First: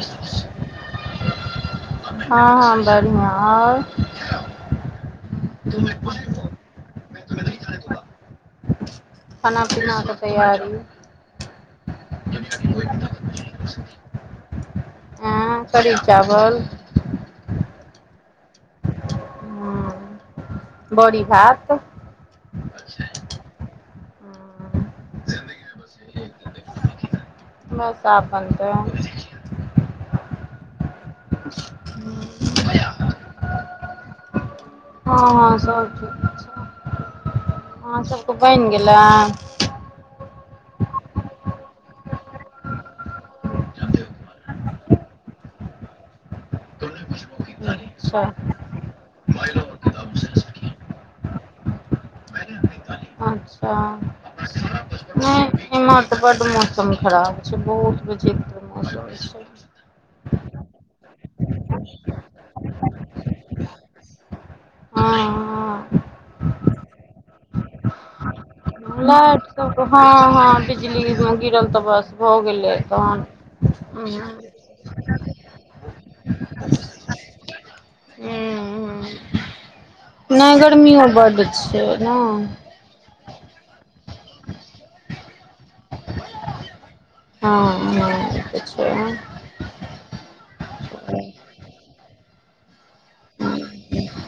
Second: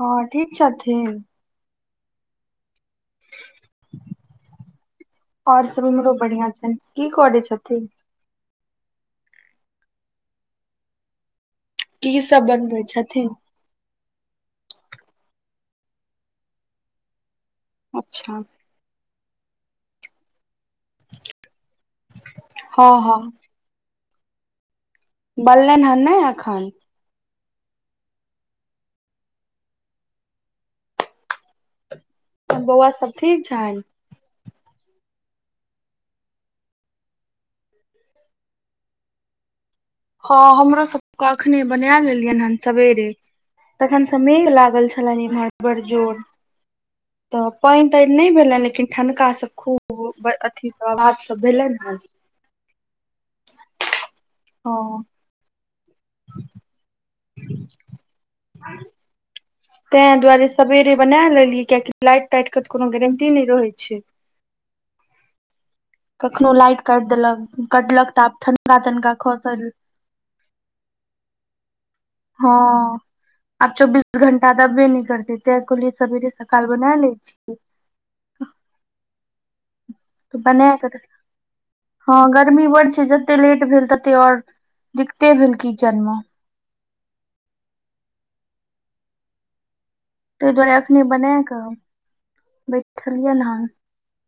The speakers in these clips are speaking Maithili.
हँ ठीक छथिन हँ हँ बढ़िआ ओर सभ हमरो बढ़िआ छै की करे छथ खना पनाकेऽ तैयारी की सब बनबै छथिन हँ कढ़ी चावल अच्छा ह बड़ी भात हँ हँ हम्म, बनेलिय हन नहि एखन बस आब बन तऽ हू [inaudible] बौआ सब ठीक छन हँ हँ सभ ठीक छै अहाँ सभके बैन गेलै हँ हमरो सबके अखने बना लेलियन हेन सवेरे तखन से मेघ लागल छलनि इम्हर बड़ जोर तऽ पानि त अच्छा नहि भेलै लेकिन ठनका से खूब छठी अवाज सब भेल हन अच्छा हँ नग एमत बड मु मौसम खराब छै बहुत बजे मौसम छै तें दुआरे सेवेरे बना लेलियै कियाकि त लाइट ताइट के तऽ कोनो गारंटी नइ रहै छै हँ हँ कखनो लाइट काट देलक कटलक तऽ आब ठणड वातन का लाइट खौसल सब तऽ हँ हँ बिजली गिरल तऽ बस भऽ हँ गेलै तहन आब हूं चौबीस घंटा तब वे न करतेतेै कहलिए सवेरे सकाल बना लै छिय ह तऽ नहि बना गर्मियो बड छै ओ ने निब छै जे तते लेट भेल तते आऔर दिक्कते भेलकिचन मे हँ ह ताहि दुआरे अखनी बना कऽ बैठलियै हन एक [inaudible]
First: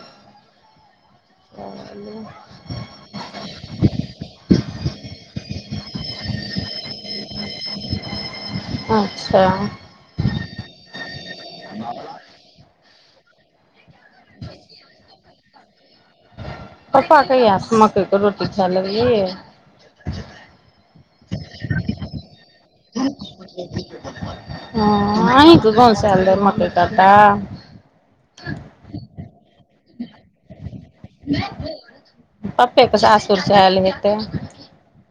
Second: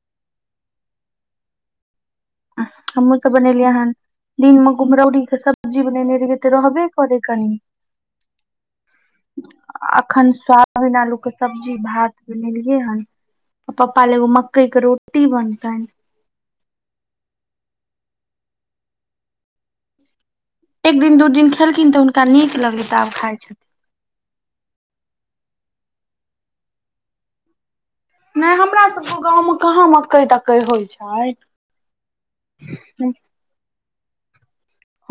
आओल हमहूँ सब बनेलियै हन दिन मे कुमहरौरी के सब्जी बनेने रहिय तऽ रहबे करे अच्छा कनी अखन स्वास ओहिना आलूके सब्जी भात बनेलियै हन पपा ल एगो मकईक रोटी बनतैन पापा किया मकई के रोटी खायए लगलखीन एक दिन दू दिन खेलखिन तऽ हुनका नीक लगलै आब खाय छथिन ह अहेके घर से आइल रहै मके कटा नहि हमरा सबके गाँव में कहाँ मकई तकई होइ छै पप्पे के सासुर स आयल हेतै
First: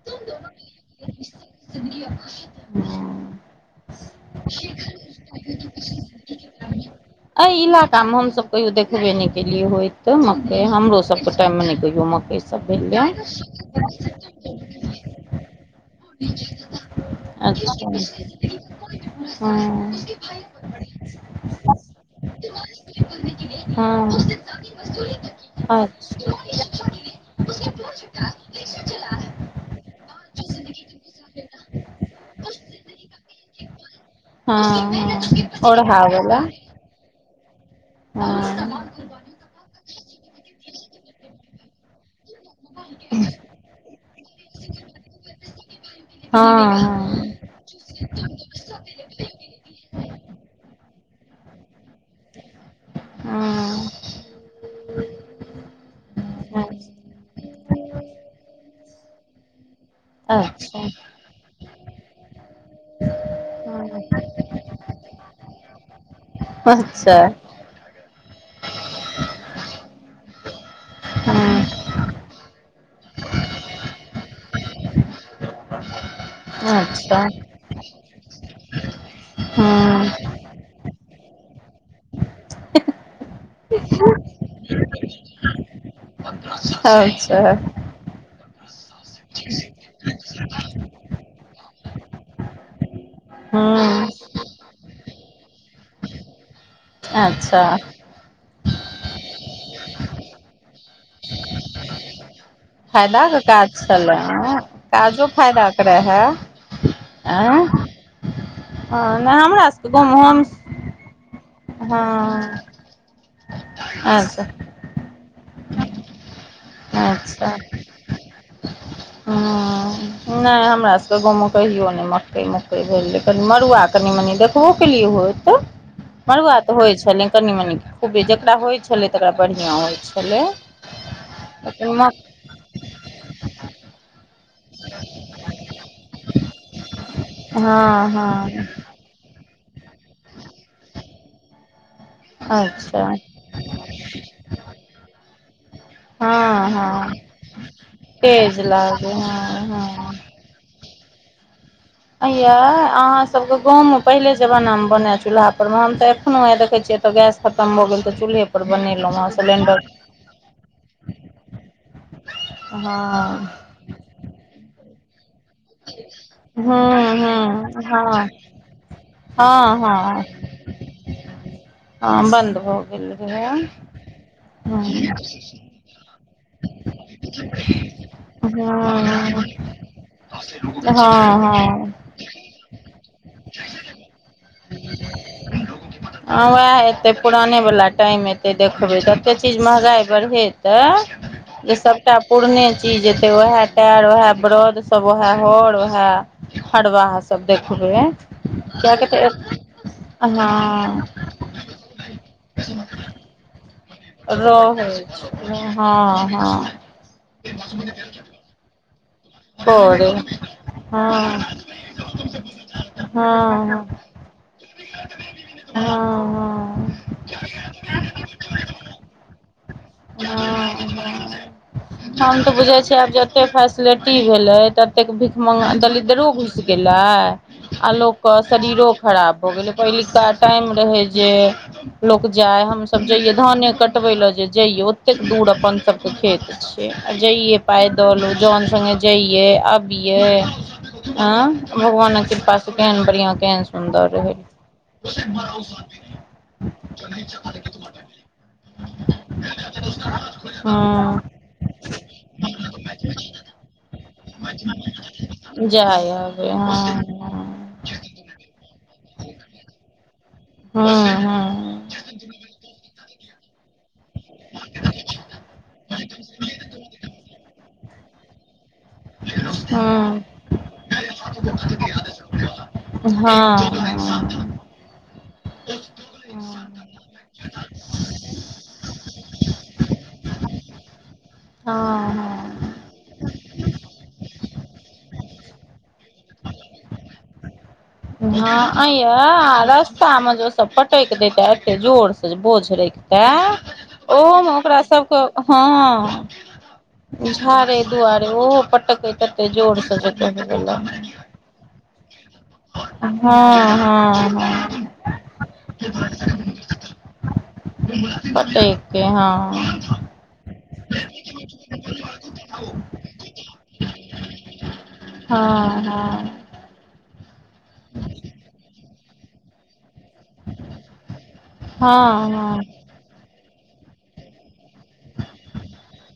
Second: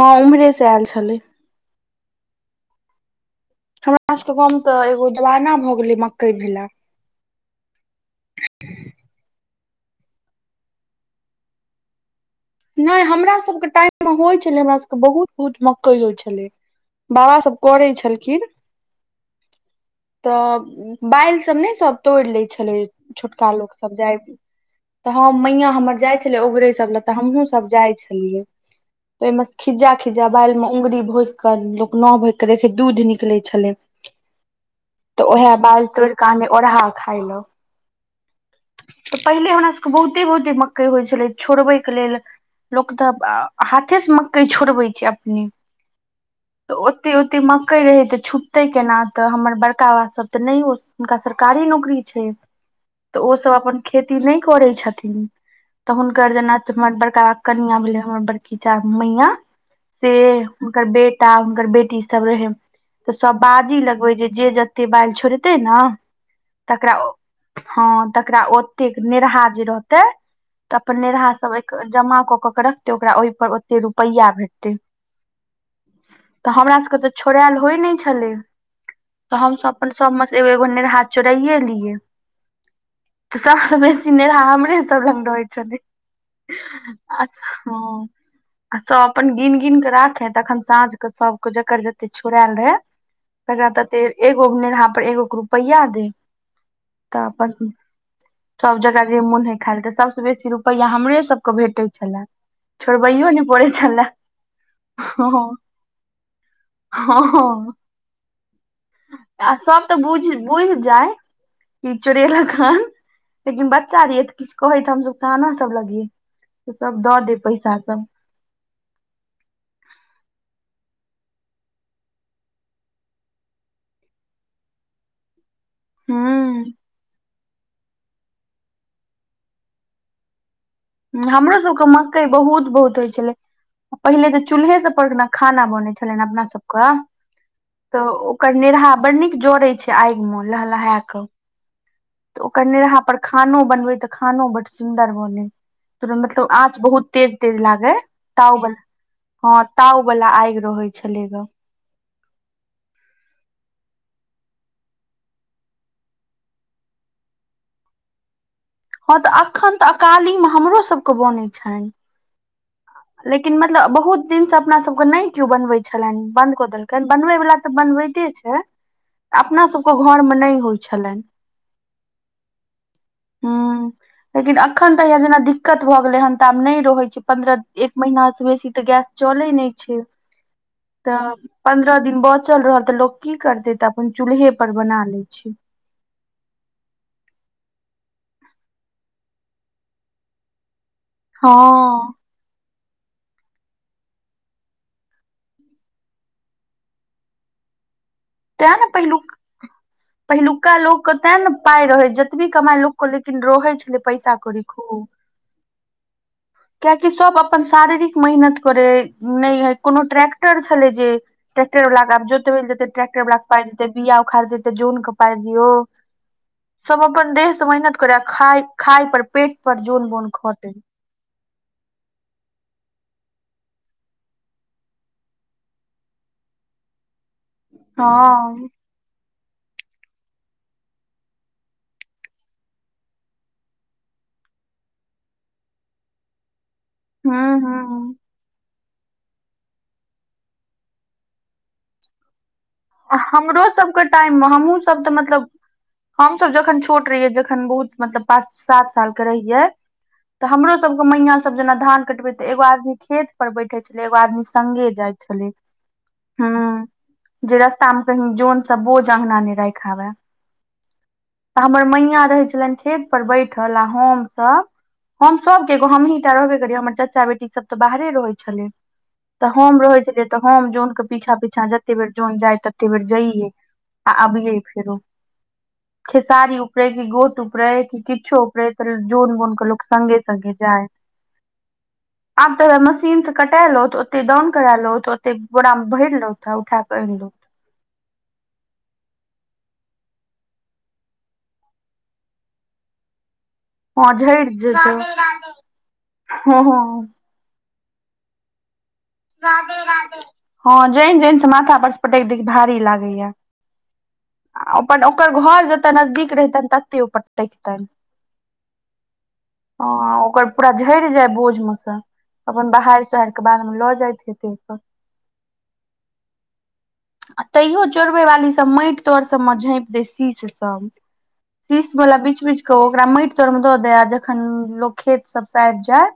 हँ उमरे से आयल छलै जिन्दगी [inaudible] ब हम सबके गम त एगो जवाना भऽ गेले मकई भेला अ इलाका में हम सब कहियो देखबे नहि केलिये होत ते मकई हमरो सब के टाइम मे नहि कहियो मकई नहि हमरा सबके टाइम में होइ छलै हमरा सबके बहुत बहुत मकइो छलै बाबा खेने छलखिन अच्छा तऽ बेल सब नहि सब तोड़ि लै छलै छोटका लोक सब हँ जाइ हँ तऽ ह मैय हमर जाइ अच्छा छलै ओगरे सब ल तऽ हमहुँ सब जाइ छलियै ओहि में खिजा खिज्जा बाल में औगुरी भोक के लोक नाव भोक के देखे दूध निकले छले हँ तऽ ओह हँ बाल तर ओढ़ावला कान ओढ़हा खइल हँ तऽ पहिले हमरा सभके बहुते बहुते मक्कइ होइ छलै छोड़बैके लेल लोक तऽ हाथे से मकइ छोड़बै छै अपने हँ तऽ ओते ओ ते मकइ रहै तऽ छुटतै केना तऽ हमर बड़का बाबा सभ तऽ नहि हुनका सरकारी नौकरी छै तऽ ओसभ हँ अपन खेती नहि करैत छथिन तऽ हुनकर जेना हँ हमर बड़का कनिया भेले हमर बड़कीचा मैया से अच्छा हुनकर बेट हुनकर बेटी सब रहै तऽ सब बाजी लगबै जे जे जते बाल छोड़तै ने हँ तकरा अच्छा हँ तकरा ओतेक नेरहा जे रहते तऽ अपन नेरहा सब जमा कऽ कऽ के रखतै ओकरा ओहिपर ओते रुपैआ भेटतै तऽ हमरा हँ सबके तऽ अच्छा छोड़एल होइ नहि छलै तऽ हमसभ अपन सभमे सँ एगो एगो ने हाथ चोराइए लियै त सम्ते बे सीने र आम रेस रङ्ंग होइै हँ अच्छा अचछा हँ आ सब अपन गिन गिन के राखे तखन साँझ के सबके जकर जते छोड़एल रहे त ते हूँ एगो नेह पर एगोे रुपैआ डी तऽ अपन अच्छा सभ जगह जे मोन हय खायल ते सबस बेसी रुपैआ हमरे सबके भेटैत छलन फायदाक के काज छलै ह हँ काजो फायदा के रह है हँ हँ नहि आ हमरा सब सभके तऽ बुझ गाँवमे बुझ जाइ हम कि हँ चोरेलखन लेकिन बच्चा रे त अच्छा किछ कहे हमस त आना सब लगिय त सब दऽ दे पैसा सब ह नहि हमरा सबके गाँवमे कहियो नहि मक्कइ मकइ भेलै कनि मड़ुआ कनि मनि देखबो केलियए होते मरआ हूँ त होइ छै लि कनी मनी खूबे जकरा होइत छलै तकरा बढ़िआं होइत छलै हमरो सबके लेकिन म मकई बहुत बहुत होइ छलै पहिनेे तऽ चूल्हे सब पर ने खाना बनै छलनि अपना सबके तऽ हँ ओकर हँ नेहा बड़ नीक जड़ैत छै आग मे लहलहा कऽ तऽ ओकरने रह अच्छा पर खानो बनबै तऽ खानो बड सुन्दर बनै मतलब हँ आँच बहुत हँ तेज तेज लागे त तेज ब लागै ह हँ त हँ वला आगि रहै छलै ग ये अहाँ सबके गाँवमे पहिले जमानामे बन चूल्हाप पर मे हम तऽ एखनो आ देखै छियै तऽ गैस खतम हो गेल त चूलहे पर बनेलहुँ हँ तऽ अखन सिलेंडर तऽ अकाली मे हमरो सब के बन छनि लेकिन हँ मतलब बहुत दिन से अपना सबके नहि केो बनबे छलनि बंद कऽ देलकनि हूँ बनबे वालला हूँ तऽ बनबते छै हँ अपनासभके हँ हँ घरमे नहि होइत छलैन हँ बन्द हो गेल ल जे हूँ लेकिन एखन तऽ जेना दिक्कत भऽ गेलै हन तऽ आब नहि रहैत छै पन्द्रह एक महिना से बेसी तऽ गैस हूँ चले नहि छै हँ तऽ हँ पन्द्रह दिन चल रहल तऽ लोक की करते तऽ अपन चूल्हे पर बना ले छै हँ वएह एेतै पुरानेवला टाइम एतै देखबै ततेक चीज महँगाइ बढ़ेतै हँ ई सब तऽ पुरने चीज एेते वएह टार वएह ब्रद सब वएह हर वएह हरवहा सब देखब तें ने पहिलुक पहिलुका हँ लोक तें ने पााय रहै जतबी कमााय लोकके लेकिन रहै छलै पैसा कड़ी खू रहै हँ हँ कियकि सभ अपन शारीरिक मेहनत करै नहि हइ कोनो करे ट्रैक्टर छलै जे हँ ट्रै्टरला आब जोतै ल जेतै हँ ट्रैक्रलला के पा हँ देतै बिया उखड़ि देतै जौनके पाइ दियौ हँ सब अपन देह से मेहनत करे आ खाय खाय पर पेट पर जोन बोन खटे हम हम तऽ बुझै छिय आब जत फैसिलट ी भेले त एतेक भीख मंग दलिदरो घुस गेले आ लोकके हँ शरीरो खराब भऽ गेलै पहिलुका टाइम रहै जे लोक जाय हमसभ जइये धाने कटबे लए जे जइये ओतेक दूर अपन सबके खेत छै जे इए हूँ पा हूँ दल जन से जइे अबिये ह भगवान कृपा से कन बढ़ििया कन हमरो सबके सुदर रह हमस जखन छोट रहियै जखन बहुत मतलब पाँच सात साल के रहियै तऽ हमरो सब के मैया हँ सब जेना धान कटे ते एगो आदमी खेत पर बैठे छल एगो आदमी संगे जाइ छलै जाय ह आबै हँ जे रास्ता में कही जोन से बोझ अंगगना ने राख आबे हँ हँ हमर मैय रहै छलनि खेत पर बैठल आ हम सब हम सब के एगो हमहटा रहबे करिय हमर चाचा बेटी सब तऽ बाहरे रहै छलै तऽ हम रहै हँ छलियै तऽ हम जन के पीछा पीछा जते बेर जाइ तऽते फेर जाइए हँ अबियए फेरो ह [inaudible] खेसारी उऊपरे कि गोट उपरे कि किछो उऊपरे त जोन बोन के लोको सगे स्गे जाय [inaudible] हँ आब तऽ मशीन से कटेलो तऽ ओते दउन करेलो त ओते घोड़ा मे भरलो उठा कल [inaudible] हँ आ य आ रास्ता मे जे ओ सब पटक देता एते जोर से बोझ ल त हँ ओहोमे झड़ि ओकरा जेतौ सबके हँ हँ हँ झाड़े दुआरे ओहो पटक हँ जैन जैन से माथा पर पटक द भारी लागे हँ या हँ हँ अपन ओकर घर जते नजदीक रहतनि तत्ते पट्टे खितनि पटैके हँ अ ओकर पूरा झड़ जाय बोझ में से अपन बहार सोहार के बाद में लो जा ठा [inaudible] हँ हँ आ तैयो चोरबे वाली सब मैट तर सब में झाँप देस शी शीस बला हँ बीच हँ बीच क ओकरा मैट तोर में दऽ दे आ जखन लोग खेत सब से आब जाय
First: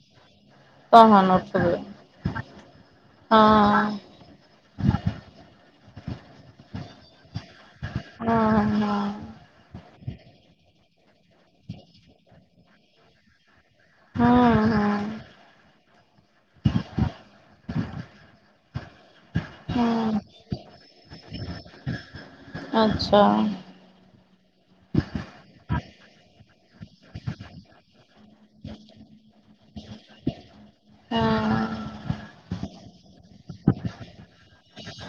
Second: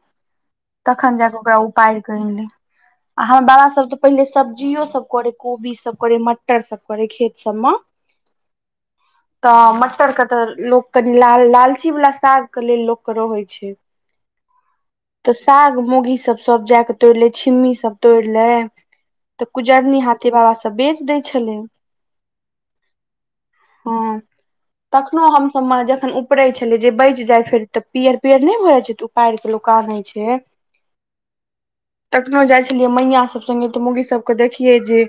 तखन जा तहन कऽ ओकरा उठबै उपार कर ले आ हमर बाबा सभ तऽ हँ पहिले सब्जियो सब करे कोबी सब करे मटर सब करे खेत सब मे हँ हँ तऽ मटर के तऽ लोक कनि लाल लालची वला साग के लेल लोकके रहै छै हँ हँ तऽ साग मौगी सब सब जा कऽ तोड़ि लै छिम्मी सब तोड़ि लै तऽ कुजरनी हँ हाथे बाबा सब बेच दै छलै अच्छा हँ तखनो हमसभ म जखन उपरै छलै जे बचि जाय फेर तऽ पियर पियर नहि भ जाय छै उपायर के लोक आनै छै हँ कखनो जाय छलियै मैया सब संगे तऽ मौगी सबके देखियै जे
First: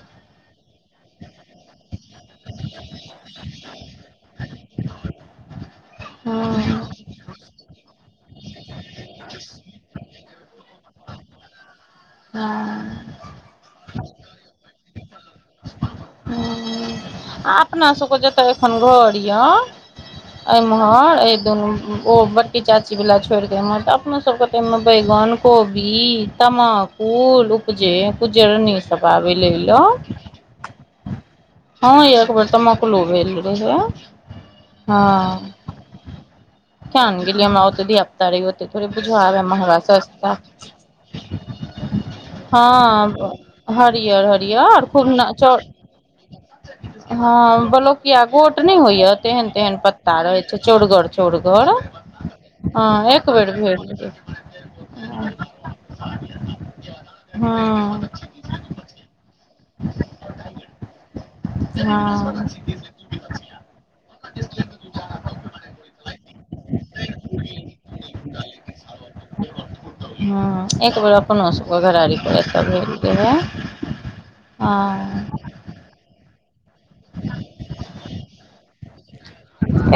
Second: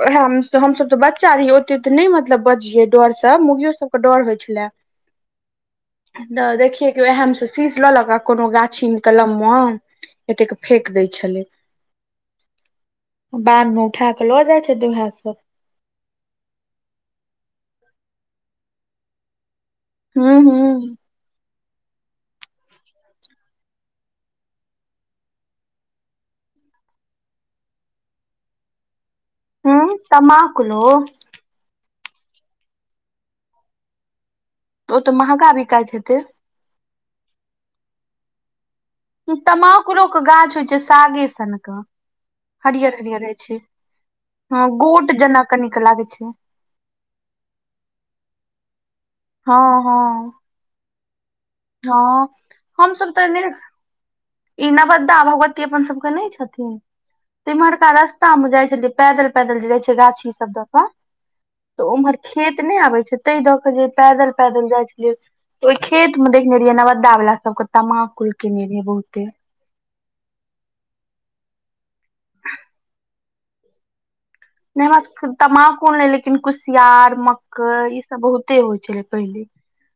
उएह हमसभ तऽ बच्चा रहिय ओतेक तऽ नहि मतलब बजियै डरसँ मौगियो सबके डर होय छलेए हँ तऽ हँ देखिए क उहेएमे सु सीस लऽ लऽ क आ कोनो गाछी कलमम एतेक के फेेक दै छलै हँ बाद मे उठा क लऽ जाय छथि उहाए सब हू आ अपनासभके जतय एखन घर यए हूं ए हूं एम्हर एहि दुनू ओ बट्टी चाचीवाला छोड़ि देऽमे तऽ अपनो सबके त अयमे बैगन कोबी तमाकु कुल उपजे कुजरनी सब आबै लै ल तमा कुलो हँ यै एकबेर तमाकुलो भेल रहै तऽ उ तऽ महगा बिकाइत हेतै केएन गेलियै हम धिया पुता रहियै थोड़े बुझ आबै महांगा तमाकुलो के सस्ता गाछ होइ छै सागे सनके हरियर हरियर हँ होइ छै हरिअर हँ हरिअर खूब गोट जेना नचौ कनिक लागै छै ह बलौकिया गोट नहि होइया तेहन हँ तेहन हँ पत्ता रहे छै चौरगर चौरगर हँ हमसब तऽ एनेरे भेट गेल। इनवाद्दा भगवती अपन सबके नहि छथिन तऽ इमहरका हँ हँ रस्ता मे जायछथि पैदल पैदल जे जाय छै गाछी सब दऽ कऽ तऽ उम्हर हँ खेत नहि आबै छै ताहि दऽ के जे पैदल पैदल जाय छलियै तऽ ओहि खेत केने रहियै नवद्दा वाला सब के तमाकुल किनै रहै बहुते ह एक बेेर अपनो सबके घरारी प एल रहे नहि हमरा तमाकूल नै लेकिन कुसियार मक्कई ई सब बहुते होय छलै पहिले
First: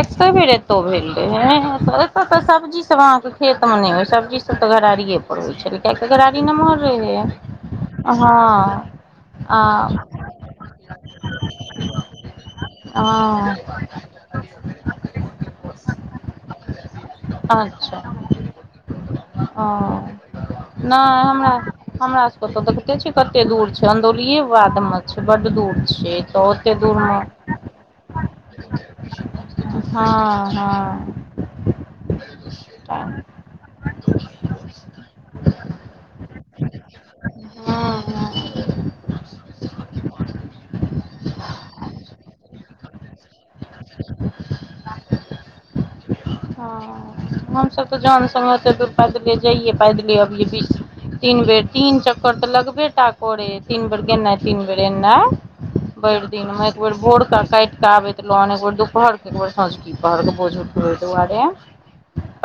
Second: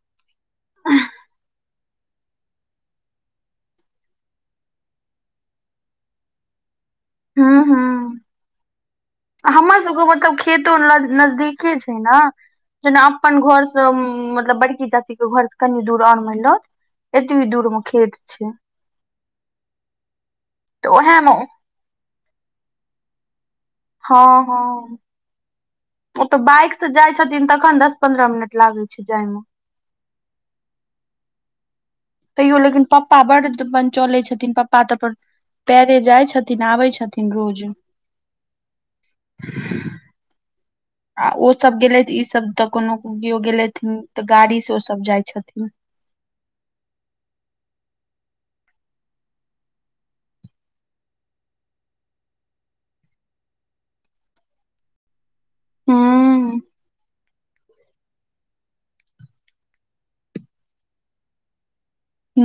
एके बेर एतौ भेल रहै एतय तऽ सब्जी सब अहाँके खेत मे नहि होय सब्जी सब तऽ गरारिए पर होय छलै कियाकि गरारी नमहर रहैय हँ हँ हँ आ हमर सबके मतलब खेतो नज नजदीके छै न जेना अपन हँ घर से मतलब बड़कीचाची क घरसँ कनि दूर आओर मानि लौत एतबी दूरमे अच्छा खेत छै हँ तऽ नहि उहेमे हमरा हमरा सब के त देखते छी कते दूर छै हँ अंदौलिये हँ बाद में छै बड दूर छै ओ तऽ बाइक ओते से दूर जाय मे छथिन तखन दस पन्द्रह मिनट लागै छै जाय मे हँ हँ तैयो लेकिन हँ पप्पा बड़ अपन चलै छथिन पप्पा तऽ अपन पैरे जाय छथिन आबै छथिन तिन रोज आ ओसभ गेलथि ईसभ तऽ कोनो केओ गेलथिन तऽ गाड़ी से ओ सभ जाय छथिन ह हमसभ तऽ जोन सङ्गे ओते दुर पैदले जाइयै पैदले अबियै बी तीन बेर तीन चक्कर तऽ लगबे टा करे तीन बेर गेनाइ तीन बेर एनाइ भैड़ दिन हूँ मे एक बेर भोर क काटि अतबै तऽ लोन एक बेर दुपहरके एक बेर सझुकी पहरके बोझ उठबै दुआरे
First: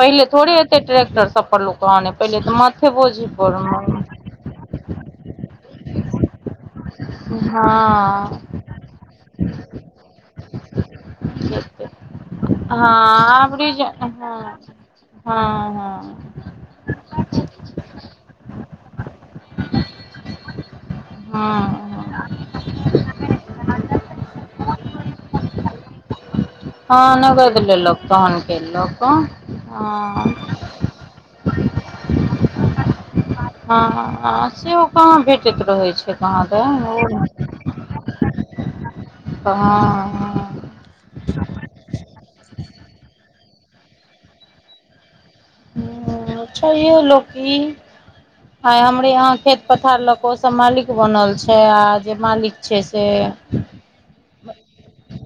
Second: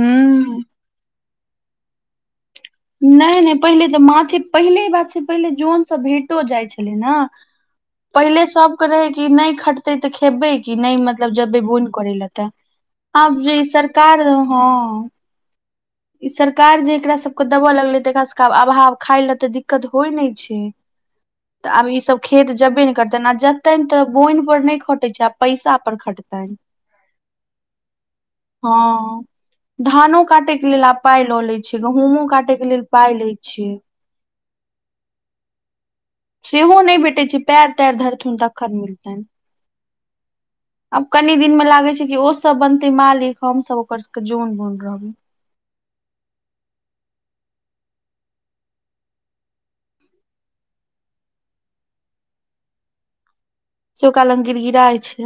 पहिले थोड़े एते ट्रैक्टर सब पर लोक आनै पहिले तऽ माथ नहि नहि पहिले तऽ माथे पहिले बात छै पहिले जोन से भेंटो जाय छै हँ पहिले सबके रहै कि नहि खटतै तऽ खेबै कि नहि मतलब जबै बोन करै लए तऽ हँ अब आब जी रिज सरकार हँ हँ हँ सरकार जे एकरा सबके देबऽ लगलै तऽ एकरा सबके आब अभाव खाय ले तऽ दिक्कत होइ न छै हँ तऽ आब ई सब हँ खेत जबे ने करतै नजत त त बोइन पर नहि खटे छै पैसा अपन खटै हँ नहिग देल लोक फन क लोक हँ धानो काटयके ह लेल आब पाइ लऽ ले छिय गहुमो काटे के लेल पाय ले छियै से कहाँ भेटैत रहैत छै कहाँ सेहो नहि भेटैत छै दुन पैर तैर धड़ त हन त खन मिलै ह [inaudible] आब कनि दिन मे लागे छै कि ओसभ बनते मालिक हमसभ ओकर सबके जोन बुन रहबै ह छैहे लोकी आ हमरे यहा खेत पथार ल के सब मालिक बनल छै आ जे मालिक छै से से ओकरा लग गिर गिराय छै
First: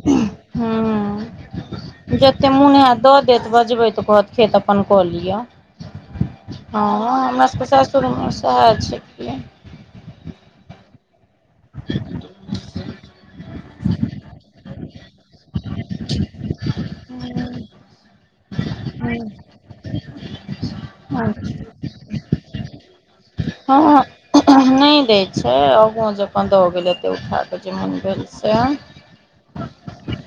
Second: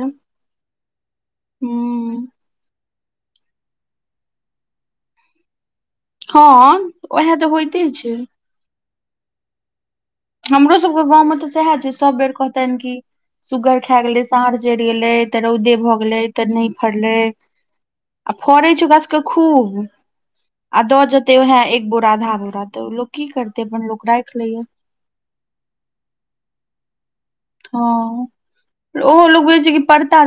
ह एतेक मोँन ह दऽ देत बजबै तऽ कहत खेत अपन कऽ लिअ हँ उएह हमरा तऽ सबके होइते सासुर छै सएह छै हमरो सबके गाँव में तऽ सएह छै सब बेर कहतेन कि सुगर खा गेले सड़ जड़ गेलै तऽ रौदे भऽ गेले तऽ नहि फड़ले आ फड़े छै गाछ के खूब आ दऽ जेते उएहे एक बोरा आधा बोरा तऽ लोक की करत हँ नहि दे छै आगू जे अपन द हो गेलैते उठाक जे मन हँ भेल से ओहो लोग जेझ छै कि पड़ता